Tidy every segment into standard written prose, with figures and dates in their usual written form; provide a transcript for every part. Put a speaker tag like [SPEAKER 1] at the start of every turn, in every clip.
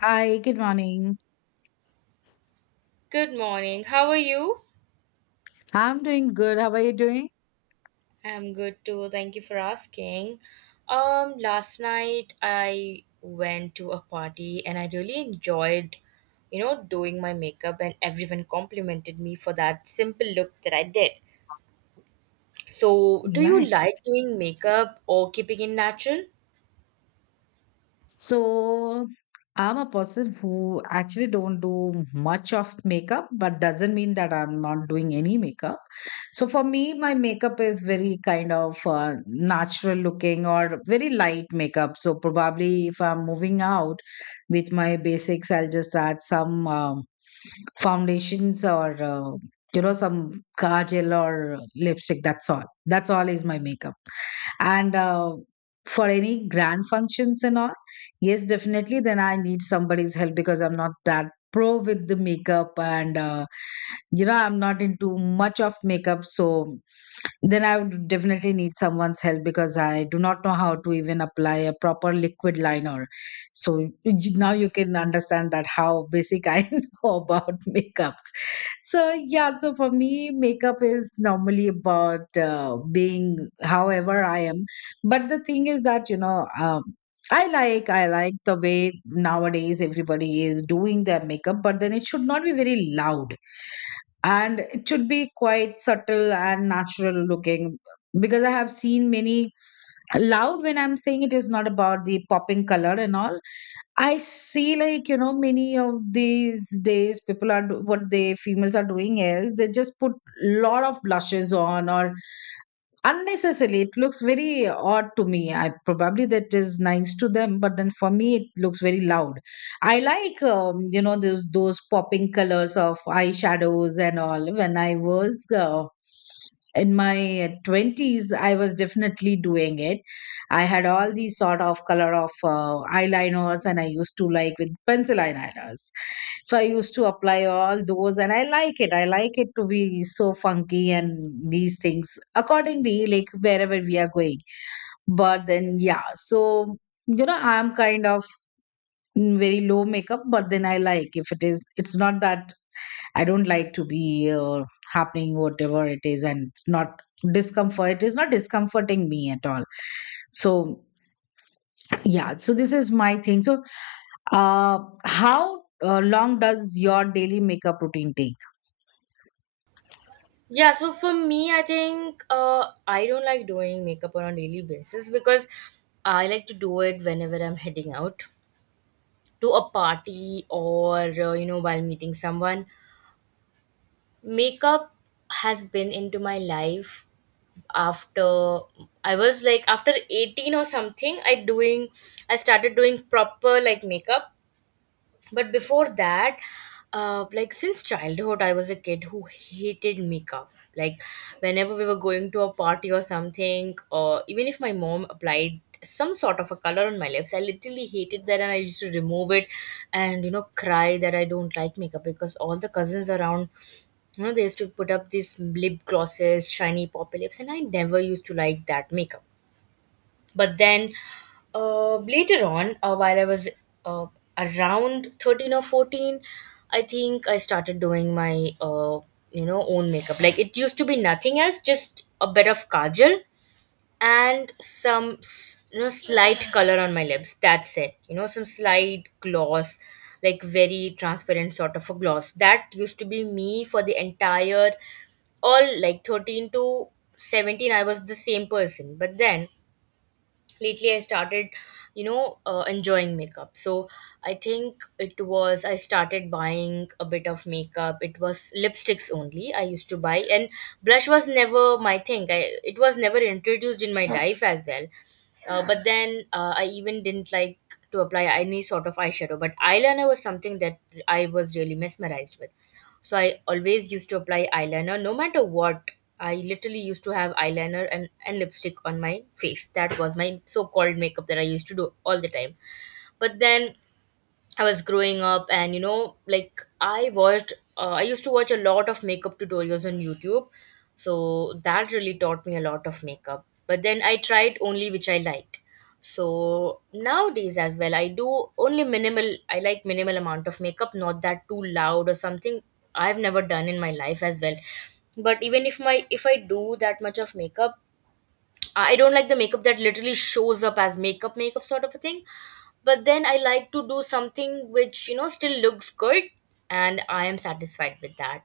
[SPEAKER 1] Hi, good morning.
[SPEAKER 2] Good morning. How are you?
[SPEAKER 1] I'm doing good. How are you doing?
[SPEAKER 2] I'm good too. Thank you for asking. Last night I went to a party and I really enjoyed, doing my makeup and everyone complimented me for that simple look that I did. So, do you
[SPEAKER 1] Nice.
[SPEAKER 2] like doing makeup or keeping it natural?
[SPEAKER 1] So, I'm a person who actually don't do much of makeup, but doesn't mean that I'm not doing any makeup. So for me, my makeup is very kind of natural looking or very light makeup. So probably if I'm moving out with my basics, I'll just add some foundations or you know some kajal or lipstick. That's all. That's all is my makeup. And for any grand functions and all, yes, definitely then I need somebody's help because I'm not that pro with the makeup, and you know, I'm not into much of makeup, so then I would definitely need someone's help because I do not know how to even apply a proper liquid liner. So now you can understand that how basic I know about makeups. So yeah, so for me, makeup is normally about being however I am. But the thing is that I like the way nowadays everybody is doing their makeup, but then it should not be very loud, and it should be quite subtle and natural looking. Because I have seen many loud, when I'm saying it is not about the popping color and all. I see, like, you know, many of these days, people are what they females are doing is they just put lot of blushes on, or unnecessarily it looks very odd to me. I probably that is nice to them, but then for me it looks very loud. I like you know, those popping colors of eyeshadows and all. When I was in my 20s, I was definitely doing it. I had all these sort of color of eyeliners, and I used to like with pencil eyeliners. So I used to apply all those, and I like it, I like it to be so funky, and these things accordingly, like wherever we are going. But then yeah, so you know I'm kind of very low makeup, but then I like if it is, it's not that I don't like to be happening, whatever it is, and it's not discomfort, it is not discomforting me at all. So yeah, so this is my thing. So, how long does your daily makeup routine take?
[SPEAKER 2] Yeah, so for me, I think I don't like doing makeup on a daily basis because I like to do it whenever I'm heading out to a party or while meeting someone. Makeup has been into my life after I was like after 18 or something, I started doing proper like makeup. But before that, like since childhood, I was a kid who hated makeup. Like whenever we were going to a party or something, or even if my mom applied some sort of a color on my lips, I literally hated that and I used to remove it, and you know, cry that I don't like makeup because all the cousins around, you know, they used to put up these lip glosses, shiny poppy lips, and I never used to like that makeup. But then later on, while I was uh, around 13 or 14, I think I started doing my own makeup. Like it used to be nothing else, just a bit of kajal and some slight color on my lips. That's it. You know, some slight gloss, like very transparent sort of a gloss. That used to be me for the entire, all like 13 to 17, I was the same person. But then lately I started, enjoying makeup. So I think it was I started buying a bit of makeup. It was lipsticks only I used to buy, and blush was never my thing. It was never introduced in my life as well. But then I even didn't like to apply any sort of eyeshadow. But eyeliner was something that I was really mesmerized with. So I always used to apply eyeliner no matter what. I literally used to have eyeliner and lipstick on my face. That was my so called makeup that I used to do all the time. But then I was growing up, and you know, like I watched, I used to watch a lot of makeup tutorials on YouTube. So that really taught me a lot of makeup. But then I tried only which I liked. So nowadays as well, I like minimal amount of makeup, not that too loud or something I've never done in my life as well. But even if my if I do that much of makeup, I don't like the makeup that literally shows up as makeup makeup sort of a thing. But then I like to do something which, you know, still looks good, and I am satisfied with that.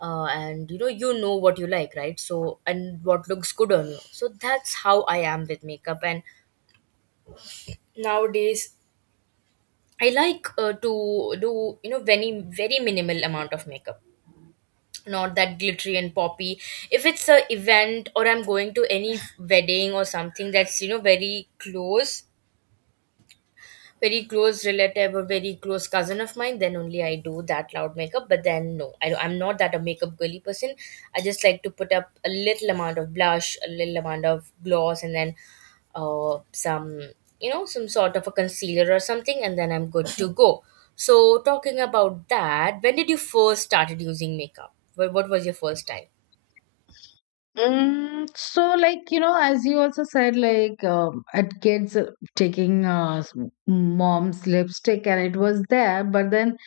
[SPEAKER 2] And you know, you know what you like, right? So, and what looks good on you, so that's how I am with makeup. And nowadays I like to do, you know, very minimal amount of makeup, not that glittery and poppy. If it's a event or I'm going to any wedding or something that's, you know, very close, very close relative or very close cousin of mine, then only I do that loud makeup. But then no, I'm not that a makeup girly person. I just like to put up a little amount of blush, a little amount of gloss, and then some you know some sort of a concealer or something, and then I'm good to go. So talking about that, when did you first started using makeup? What was your first time?
[SPEAKER 1] So, like, you know, as you also said, like, at kids, taking mom's lipstick, and it was there, but then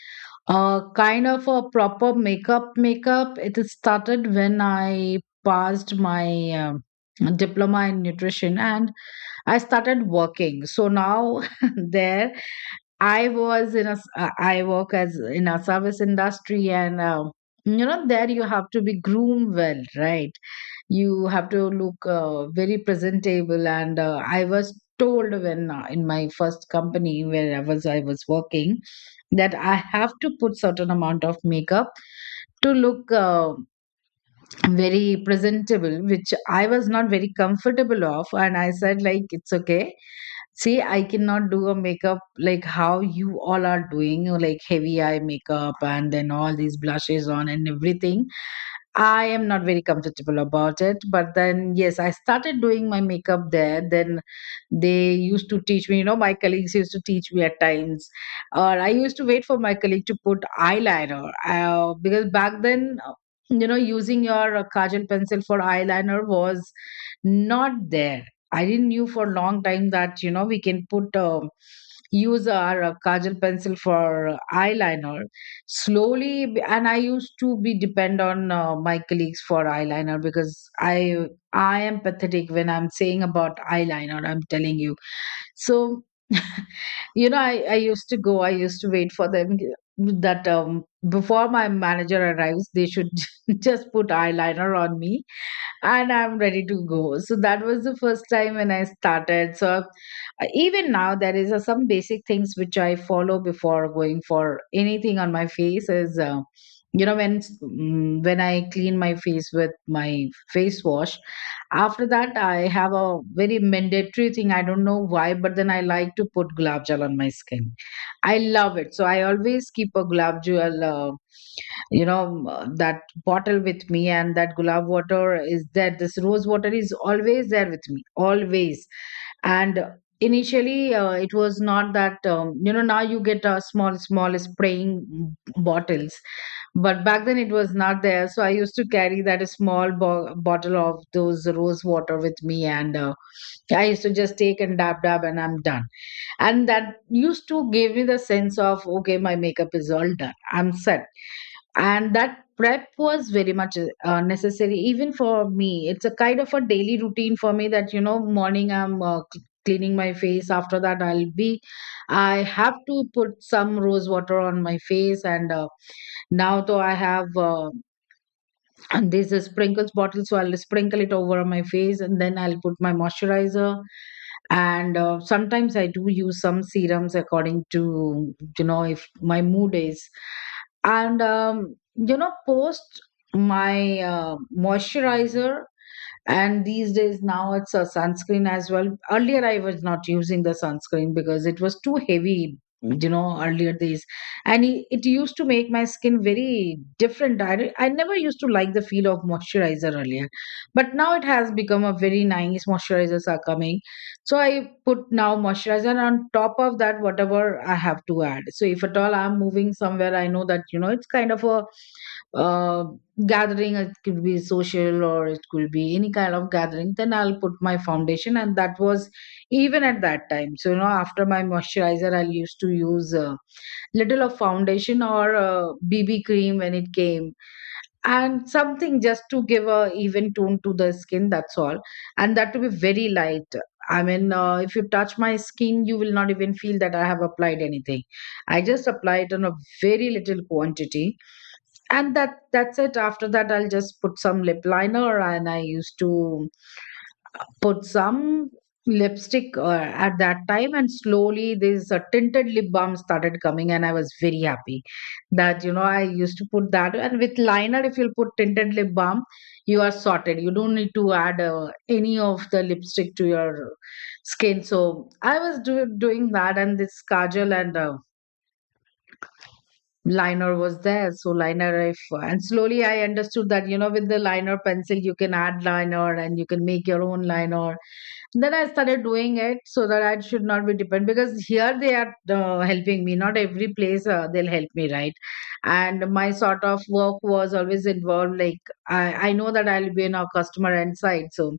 [SPEAKER 1] kind of a proper makeup, makeup, it is started when I passed my diploma in nutrition and I started working. So now, there. I was in a, I work as in a service industry, and you know there you have to be groomed well, right? You have to look very presentable, and I was told when in my first company where I was working that I have to put certain amount of makeup to look very presentable, which I was not very comfortable of, and I said like it's okay. See, I cannot do a makeup like how you all are doing, like heavy eye makeup and then all these blushes on and everything. I am not very comfortable about it. But then, yes, I started doing my makeup there. Then they used to teach me, you know, my colleagues used to teach me at times. Or I used to wait for my colleague to put eyeliner, because back then, you know, using your kajal pencil for eyeliner was not there. I didn't knew for a long time that, you know, we can put, use our kajal pencil for eyeliner. Slowly and I used to be depend on my colleagues for eyeliner, because i I am pathetic when I'm saying about eyeliner, I'm telling you. So you know I used to go, I used to wait for them that before my manager arrives, they should just put eyeliner on me, and I'm ready to go. So that was the first time when I started. So even now, there is some basic things which I follow before going for anything on my face. Is you know when when I clean my face with my face wash. After that, I have a very mandatory thing. I don't know why, but then I like to put gulab gel on my skin. I love it. So I always keep a gulab gel. You know that bottle with me, and that gulab water is there, this rose water is always there with me always. And initially it was not that, you know now you get a small small spraying bottles, but back then it was not there, so I used to carry that small bottle of those rose water with me. And I used to just take and dab dab, and I'm done. And that used to give me the sense of, okay, my makeup is all done. I'm set. And that prep was very much necessary, even for me. It's a kind of a daily routine for me, that you know morning I'm cleaning my face. After that I'll be, I have to put some rose water on my face. And now though I have and there's a sprinkles bottle, so I'll sprinkle it over my face, and then I'll put my moisturizer. And sometimes I do use some serums according to, you know, if my mood is. And you know, post my moisturizer. And these days now it's a sunscreen as well. Earlier I was not using the sunscreen because it was too heavy, you know, earlier days. And it used to make my skin very different. I never used to like the feel of moisturizer earlier, but now it has become a very nice, moisturizers are coming. So I put now moisturizer, and on top of that whatever I have to add. So if at all I'm moving somewhere, I know that, you know, it's kind of a uh, gathering, it could be social or it could be any kind of gathering, then I'll put my foundation. And that was even at that time. So you know, after my moisturizer, I used to use a little of foundation or BB cream when it came, and something just to give a even tone to the skin, that's all. And that to be very light. I mean if you touch my skin, you will not even feel that I have applied anything. I just apply it on a very little quantity, and that's it. After that, I'll just put some lip liner, and I used to put some lipstick at that time. And slowly this tinted lip balm started coming, and I was very happy. That, you know, I used to put that, and with liner if you'll put tinted lip balm, you are sorted, you don't need to add any of the lipstick to your skin. So I was doing that, and this kajal and liner was there. So liner if, and slowly I understood that, you know, with the liner pencil you can add liner, and you can make your own liner. Then I started doing it, so that I should not be dependent, because here they are helping me. Not every place they'll help me, right? And my sort of work was always involved. Like I know that I'll be in a customer end side, so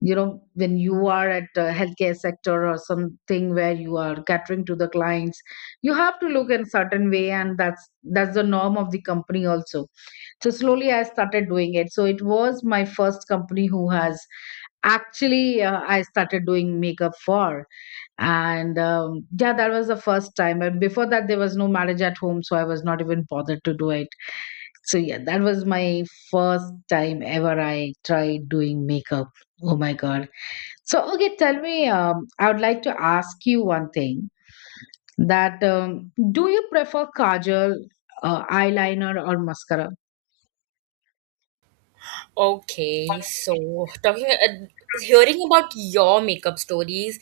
[SPEAKER 1] you know when you are at a healthcare sector or something where you are catering to the clients, you have to look in a certain way, and that's the norm of the company also. So slowly I started doing it. So it was my first company who has actually I started doing makeup for. And yeah, that was the first time, and before that there was no marriage at home, so I was not even bothered to do it. So yeah, that was my first time ever I tried doing makeup. Oh my god. So okay, tell me, I would like to ask you one thing, that do you prefer kajal, eyeliner or mascara?
[SPEAKER 2] Okay, so talking, hearing about your makeup stories,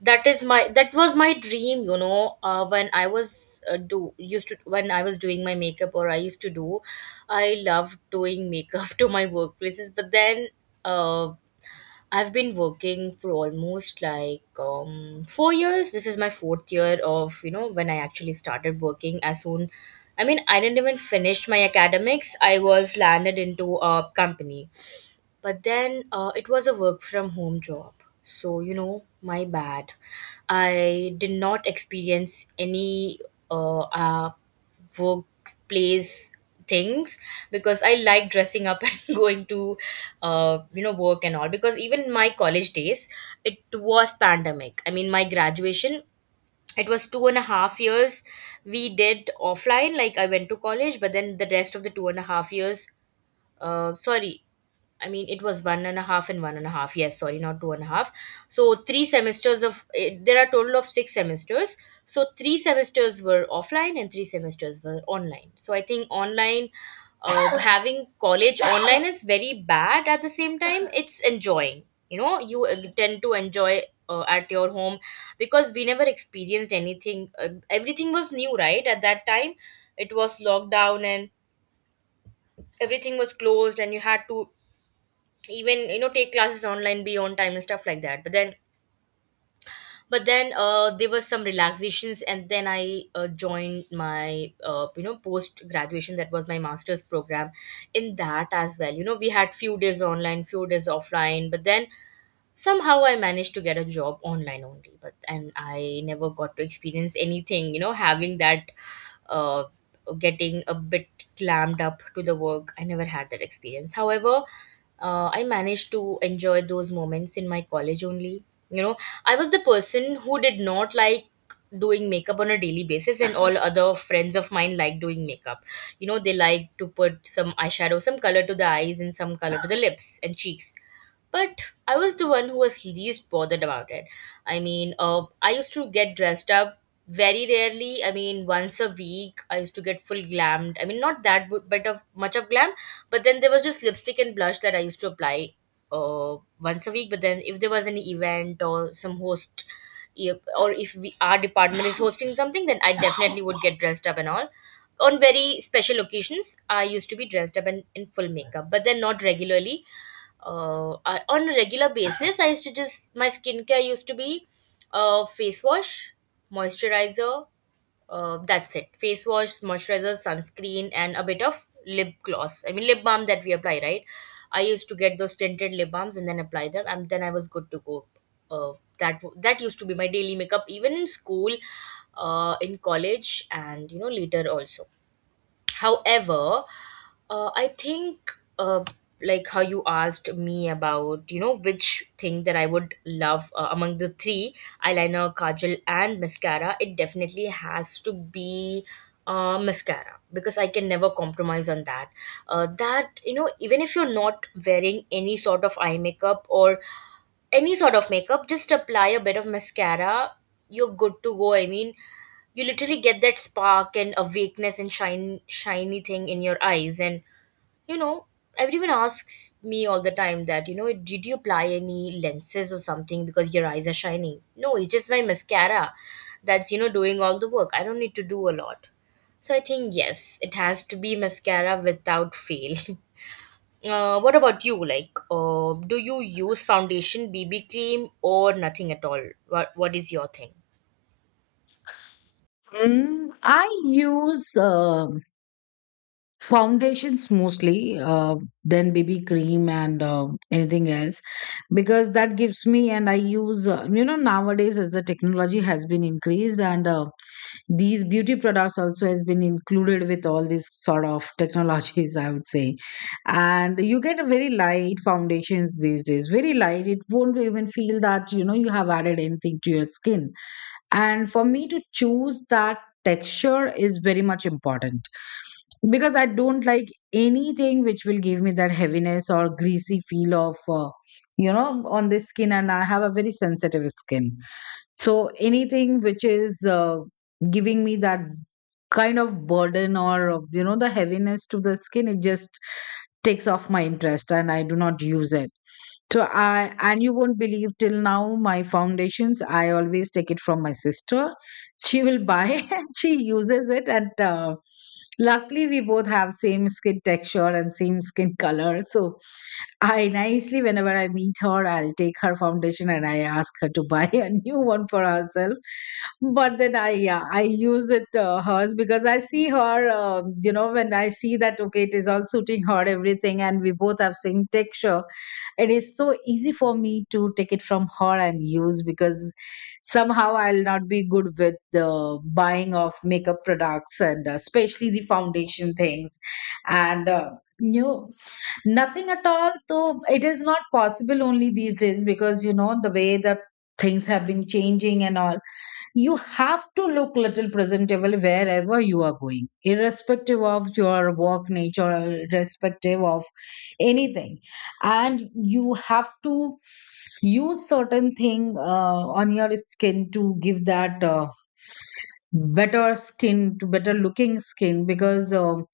[SPEAKER 2] that was my dream. You know, when I was do used to when I was doing my makeup or I used to do, I loved doing makeup to my workplaces. But then, uh, I've been working for almost like 4 years. This is my fourth year of, you know, when I actually started working. As soon, I mean, I didn't even finish my academics. I was landed into a company. But then it was a work from home job. So, you know, my bad. I did not experience any uh, uh, workplace things, because I like dressing up and going to, work and all. Because even my college days, it was pandemic. I mean, my graduation, it was 2.5 years, we did offline, like I went to college. But then the rest of the 2.5 years, sorry, I mean, it was one and a half and one and a half. Yes, sorry, not two and a half. So three semesters of eh, there are total of six semesters. So three semesters were offline and three semesters were online. So I think online, having college online is very bad. At the same time, it's enjoying. You know, you tend to enjoy at your home, because we never experienced anything. Everything was new, right? At that time, it was lockdown, and everything was closed, and you had to, even you know, take classes online, be on time and stuff like that. But then there was some relaxations, and then I joined my post graduation, that was my master's program. In that as well, you know, we had few days online, few days offline. But then somehow I managed to get a job online only, but and I never got to experience anything, you know, having that uh, getting a bit clammed up to the work. I never had that experience. However, I managed to enjoy those moments in my college only. You know, I was the person who did not like doing makeup on a daily basis, and all other friends of mine like doing makeup. You know, they like to put some eyeshadow, some color to the eyes, and some color to the lips and cheeks, but I was the one who was least bothered about it. I mean, I used to get dressed up very rarely. I mean, once a week, I used to get full glammed. I mean, not that but of much of glam, but then there was just lipstick and blush that I used to apply once a week. But then if there was an event or some host, or if we, our department is hosting something, then I definitely would get dressed up and all. On very special occasions I used to be dressed up and in full makeup, but then not regularly. On a regular basis, I used to just my skincare used to be face wash, moisturizer, that's it, face wash, moisturizer, sunscreen and a bit of lip gloss, I mean lip balm, that we apply, right? I used to get those tinted lip balms and then apply them, and then I was good to go. uh, that used to be my daily makeup, even in school, in college and you know later also. However, I think, uh, like how you asked me about, you know, which thing that I would love among the three, eyeliner, kajal and mascara, it definitely has to be mascara, because I can never compromise on that. You know, even if you're not wearing any sort of eye makeup or any sort of makeup, just apply a bit of mascara, you're good to go. I mean, you literally get that spark and awakeness and shine shiny thing in your eyes, and you know, everyone asks me all the time that, you know, did you apply any lenses or something, because your eyes are shining? No, it's just my mascara that's, you know, doing all the work. I don't need to do a lot. So I think yes, it has to be mascara without fail. What about you, like do you use foundation, bb cream, or nothing at all? What is your thing?
[SPEAKER 1] I use foundations mostly, then bb cream and anything else, because that gives me. And I use, you know, nowadays, as the technology has been increased and these beauty products also has been included with all these sort of technologies, I would say. And you get a very light foundations these days, very light, it won't even feel that you know you have added anything to your skin. And for me to choose that, texture is very much important, because I don't like anything which will give me that heaviness or greasy feel of, you know, on the skin, and I have a very sensitive skin. So anything which is giving me that kind of burden or, you know, the heaviness to the skin, it just takes off my interest and I do not use it. So I, and you won't believe, till now my foundations I always take it from my sister. She will buy and she uses it, and luckily we both have same skin texture and same skin color. So I nicely, whenever I meet her, I'll take her foundation and I ask her to buy a new one for herself. But then I, yeah, I use it, hers, because I see her, you know, when I see that okay, it is all suiting her everything and we both have same texture, it is so easy for me to take it from her and use, because somehow I'll not be good with the buying of makeup products, and especially the foundation things. And no, nothing at all. So it is not possible, only these days, because you know the way that things have been changing and all, you have to look little presentable wherever you are going, irrespective of your work nature, irrespective of anything. And you have to use certain thing, on your skin to give that, better skin, to better looking skin,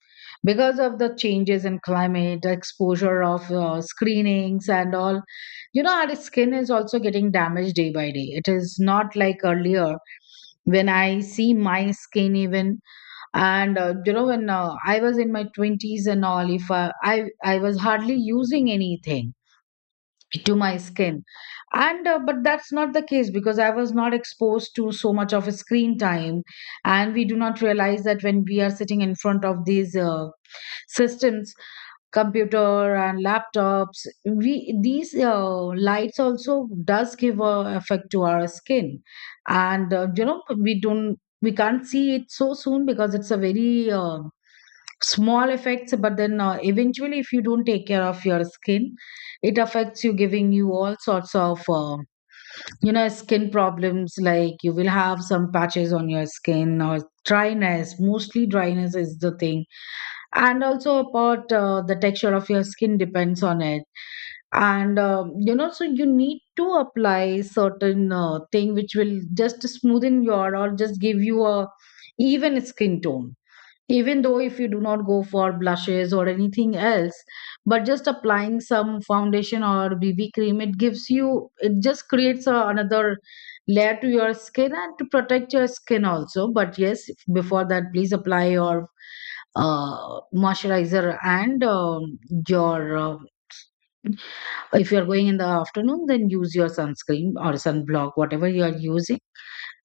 [SPEAKER 1] because of the changes in climate, the exposure of, screenings and all, you know, our skin is also getting damaged day by day, it is not like earlier. When I see my skin even, and you know, when I was in my 20s and all, if I was hardly using anything to my skin. And but that's not the case, because I was not exposed to so much of a screen time. And we do not realize that when we are sitting in front of these, systems, computer and laptops, we, these lights also does give a effect to our skin. And you know, we don't, we can't see it so soon because it's a very, small effects. But then eventually, if you don't take care of your skin, it affects you, giving you all sorts of, you know, skin problems, like you will have some patches on your skin, or dryness, mostly dryness is the thing. And also about, the texture of your skin depends on it. And you know, so you need to apply certain, thing which will just smoothen your, or just give you a even skin tone, even though if you do not go for blushes or anything else. But just applying some foundation or bb cream, it gives you, it just creates a, another layer to your skin, and to protect your skin also. But yes, before that, please apply your moisturizer, and your if you are going in the afternoon, then use your sunscreen or sunblock, whatever you are using,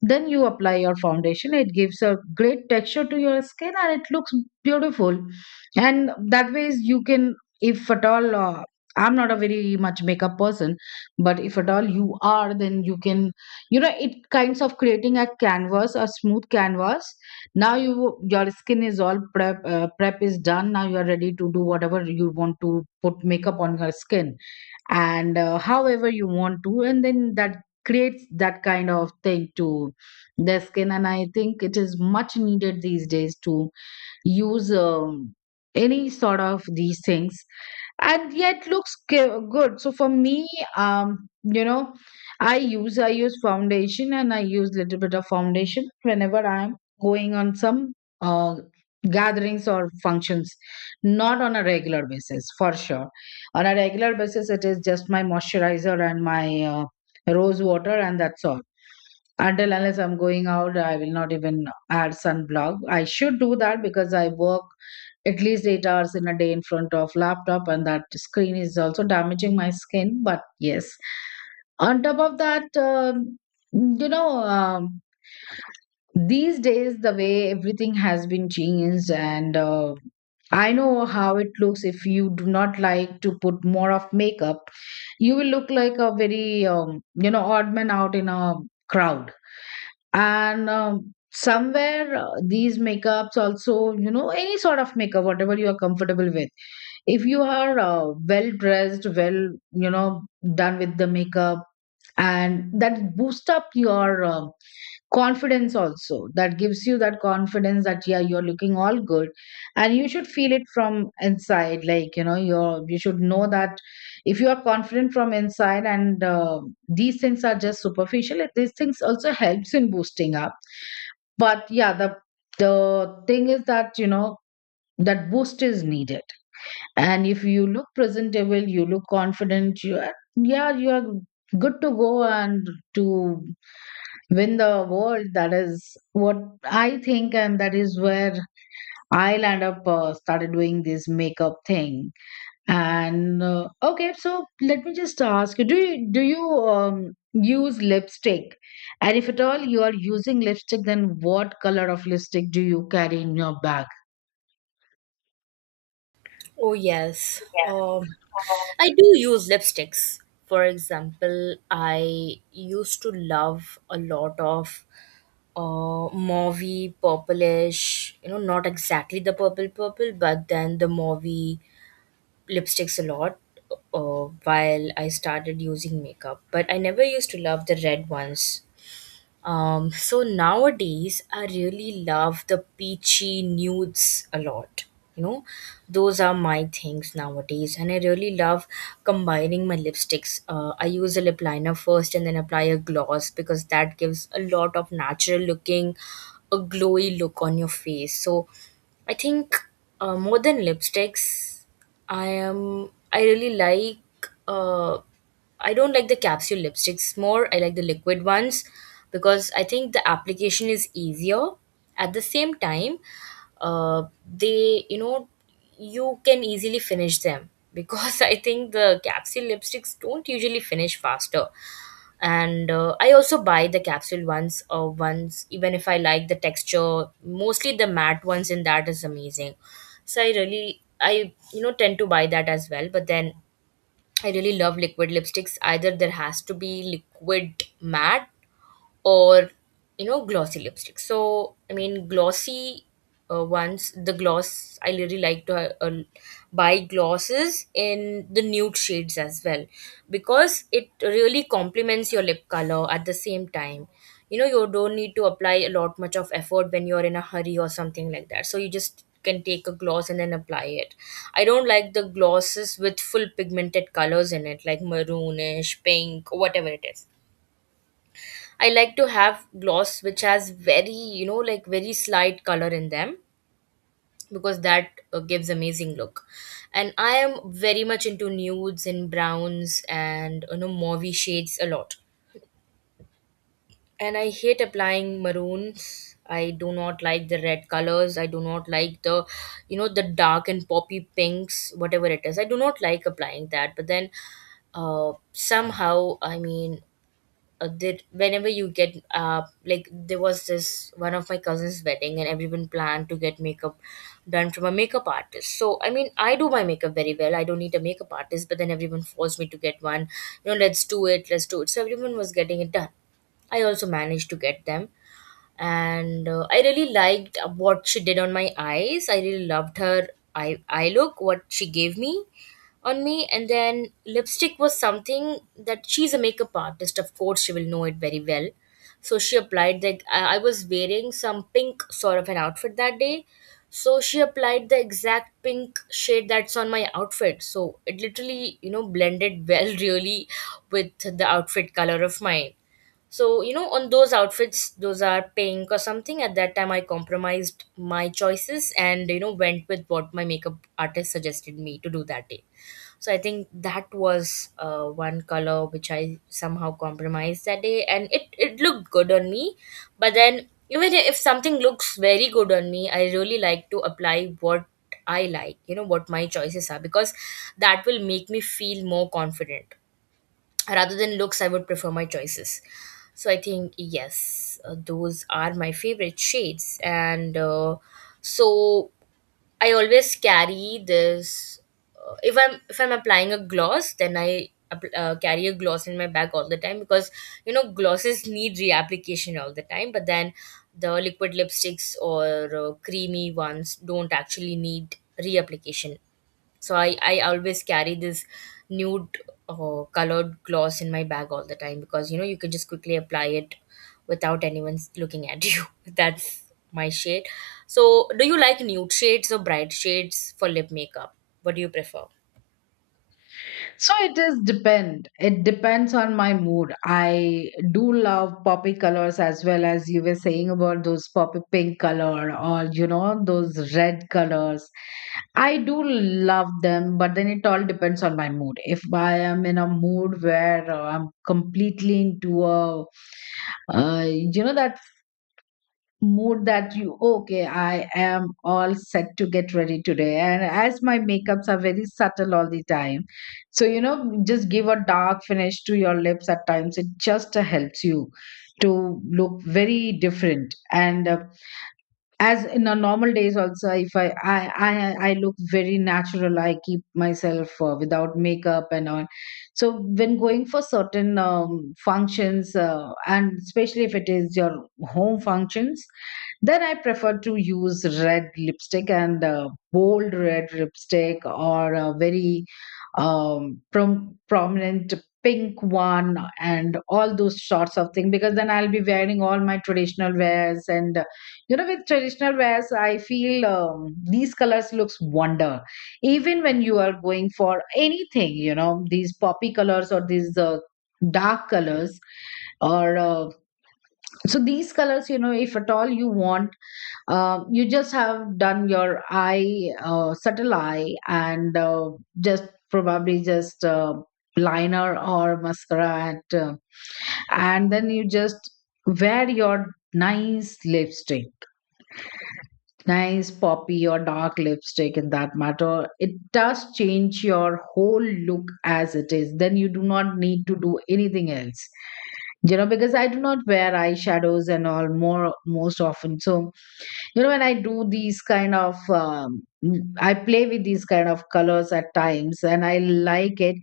[SPEAKER 1] then you apply your foundation. It gives a great texture to your skin, and it looks beautiful. And that ways you can, if at all, I'm not a very much makeup person, but if at all you are, then you can, you know, it kinds of creating a canvas, a smooth canvas. Now you, your skin is all prep, prep is done. Now you are ready to do whatever you want, to put makeup on your skin and however you want to, and then that creates that kind of thing to the skin. And I think it is much needed these days to use, any sort of these things, and yet looks good. So for me, you know, I use foundation, and I use little bit of foundation whenever I'm going on some uh gatherings or functions, not on a regular basis for sure. On a regular basis, it is just my moisturizer and my rose water, and that's all. Until unless I'm going out, I will not even add sunblock. I should do that, because I work at least 8 hours in a day in front of laptop, and that screen is also damaging my skin. But yes, on top of that, you know, um, these days the way everything has been changed, and I know how it looks. If you do not like to put more of makeup, you will look like a very, you know, odd man out in a crowd. And somewhere these makeups also, you know, any sort of makeup, whatever you are comfortable with, if you are well dressed, well, you know, done with the makeup, and that boosts up your confidence also, that gives you that confidence that yeah, you're looking all good. And you should feel it from inside, like, you know, you're, you should know that if you are confident from inside, and these things are just superficial, these things also helps in boosting up. But yeah, the thing is that, you know, that boost is needed. And if you look presentable, you look confident, you are, yeah, you are good to go, and to win the world. That is what I think, and that is where I'll end up, started doing this makeup thing. And okay, so let me just ask you, do you use lipstick? And if at all you are using lipstick, then what color of lipstick do you carry in your bag?
[SPEAKER 2] Oh, yes. I do use lipsticks. For example, I used to love a lot of mauvey, purplish, you know, not exactly the purple purple, but then the mauvey lipsticks a lot while I started using makeup. But I never used to love the red ones. So nowadays, I really love the peachy nudes a lot. You know, those are my things nowadays, and I really love combining my lipsticks. I use a lip liner first and then apply a gloss, because that gives a lot of natural looking, a glowy look on your face. So I think more than lipsticks, I am. I really like. Uh, I don't like the capsule lipsticks more. I like the liquid ones because I think the application is easier. At the same time, they you can easily finish them because I think the capsule lipsticks don't usually finish faster, and I also buy the capsule ones or ones even if I like the texture, mostly the matte ones, in that is amazing. So I really, I tend to buy that as well, but then I really love liquid lipsticks. Either there has to be liquid matte or, you know, glossy lipstick. So I mean glossy ones, the gloss, I really like to buy glosses in the nude shades as well, because it really complements your lip color. At the same time, you know, you don't need to apply a lot much of effort when you're in a hurry or something like that, so you just can take a gloss and then apply it. I don't like the glosses with full pigmented colors in it, like maroonish pink, whatever it is. I like to have gloss which has very, you know, like very slight color in them, because that gives amazing look. And I am very much into nudes and browns and, you know, mauvey shades a lot. And I hate applying maroons. I do not like the red colors. I do not like the, you know, the dark and poppy pinks, whatever it is. I do not like applying that. But then, somehow, I mean, that whenever you get like there was this one of my cousin's wedding, and everyone planned to get makeup done from a makeup artist. So I mean, I do my makeup very well, I don't need a makeup artist, but then everyone forced me to get one. You know, let's do it, let's do it. So everyone was getting it done, I also managed to get them. And I really liked what she did on my eyes. I really loved her eye look what she gave me on me. And then lipstick was something that, she's a makeup artist, of course she will know it very well. So she applied the I was wearing some pink sort of an outfit that day, so she applied the exact pink shade that's on my outfit. So it literally, you know, blended well really with the outfit color of mine. So you know, on those outfits, those are pink or something, at that time I compromised my choices and, you know, went with what my makeup artist suggested me to do that day. So I think that was one color which I somehow compromised that day, and it looked good on me. But then, even if something looks very good on me, I really like to apply what I like, you know, what my choices are, because that will make me feel more confident. Rather than looks, I would prefer my choices. So I think yes, those are my favorite shades, and so I always carry this, if I'm applying a gloss, then I carry a gloss in my bag all the time, because you know, glosses need reapplication all the time. But then the liquid lipsticks or creamy ones don't actually need reapplication. So I always carry this nude colored gloss in my bag all the time, because you know, you can just quickly apply it without anyone looking at you. That's my shade. So do you like nude shades or bright shades for lip makeup? What do you prefer?
[SPEAKER 1] So it is depend. It depends on my mood. I do love poppy colors, as well as you were saying about those poppy pink color, or you know, those red colors. I do love them, but then it all depends on my mood. If I am in a mood where, I'm completely into a, you know, that mood that, you okay, I am all set to get ready today. And as my makeups are very subtle all the time, so you know, just give a dark finish to your lips at times, it just helps you to look very different. And as in a normal days also, if I, I look very natural, I keep myself without makeup and all. So when going for certain, functions, and especially if it is your home functions, then I prefer to use red lipstick, and bold red lipstick, or a very, prominent pink one, and all those sorts of thing, because then I'll be wearing all my traditional wears, and you know, with traditional wears I feel, these colors looks wonder. Even when you are going for anything, you know, these poppy colors or these, dark colors, or so these colors, you know, if at all you want, you just have done your eye, subtle eye, and, just probably just, liner or mascara, and then you just wear your nice lipstick, nice poppy or dark lipstick, in that matter. It does change your whole look as it is. Then you do not need to do anything else, you know, because I do not wear eyeshadows and all more most often. So you know, when I do these kind of, I play with these kind of colors at times, and I like it.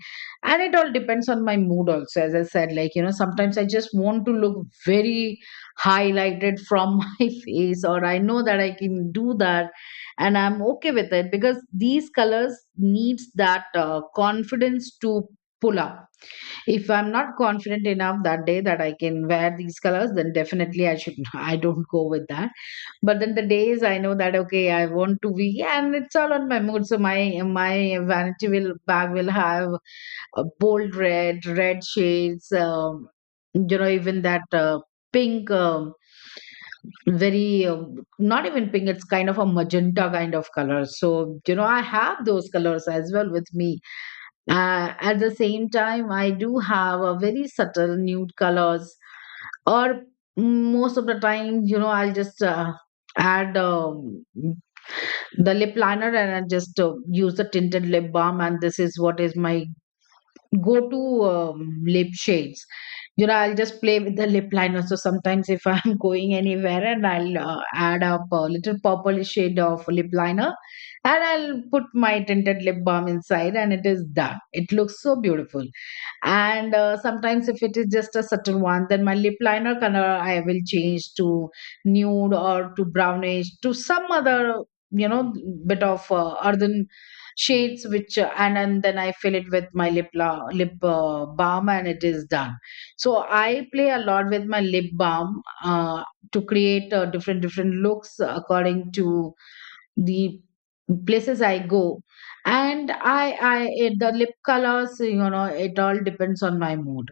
[SPEAKER 1] And it all depends on my mood also, as I said, like, you know, sometimes I just want to look very highlighted from my face, or I know that I can do that and I'm okay with it, because these colors needs that confidence to pull up. If I'm not confident enough that day that I can wear these colors, then definitely I should I don't go with that. But then the days I know that okay, I want to be, and it's all on my mood. So my vanity will bag will have bold red, red shades, you know, even that pink, very, not even pink, it's kind of a magenta kind of color. So you know, I have those colors as well with me. At the same time, I do have a very subtle nude colors, or most of the time, you know, I'll just. Add, the lip liner, and I just use the tinted lip balm, and this is what is my go-to, lip shades. You know, I'll just play with the lip liner. So sometimes if I'm going anywhere, and I'll add up a little purple shade of lip liner, and I'll put my tinted lip balm inside, and it is done, it looks so beautiful. And sometimes if it is just a subtle one, then my lip liner color I will change to nude, or to brownish, to some other, you know, bit of, earthen shades, which and then I fill it with my lip lip balm, and it is done. So I play a lot with my lip balm, to create, different different looks, according to the places I go. And it, the lip colors, you know, it all depends on my mood.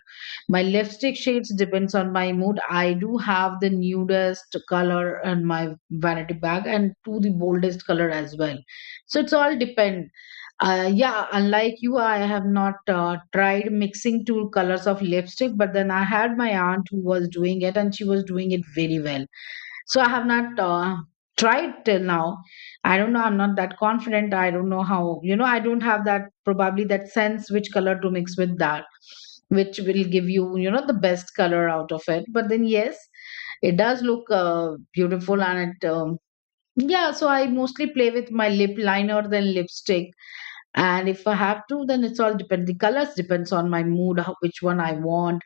[SPEAKER 1] My lipstick shades depends on my mood. I do have the nudest color in my vanity bag, and to the boldest color as well. So it's all depend. Yeah, unlike you, I have not tried mixing two colors of lipstick, but then I had my aunt who was doing it, and she was doing it very well. So I have not tried till now. I don't know, I'm not that confident. I don't know how. You know, I don't have that probably that sense which color to mix with that, which will give you, you know, the best color out of it. But then yes, it does look beautiful, and it. Yeah, so I mostly play with my lip liner than lipstick, and if I have to, then it's all depend. The colors depends on my mood, how, which one I want,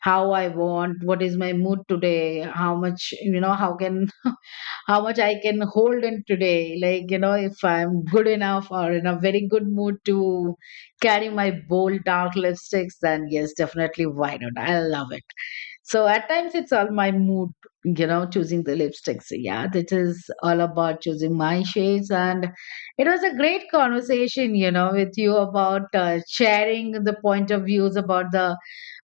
[SPEAKER 1] how I want, what is my mood today, how much, you know, how can, how much I can hold in today. Like, you know, if I'm good enough or in a very good mood to carry my bold dark lipsticks, then yes, definitely, why not? I love it. So at times it's all my mood, you know, choosing the lipsticks. Yeah, that is all about choosing my shades. And it was a great conversation, you know, with you, about sharing the point of views about the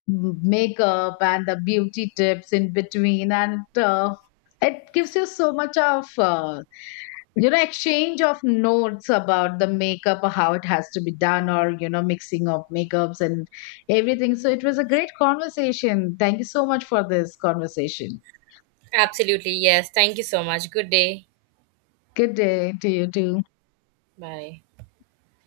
[SPEAKER 1] makeup, and the beauty tips in between, and it gives you so much of, you know, exchange of notes about the makeup, or how it has to be done, or you know, mixing of makeups and everything. So it was a great conversation, thank you so much for this conversation.
[SPEAKER 2] Absolutely, yes, thank you so much. Good day.
[SPEAKER 1] Good day to you too.
[SPEAKER 2] Bye.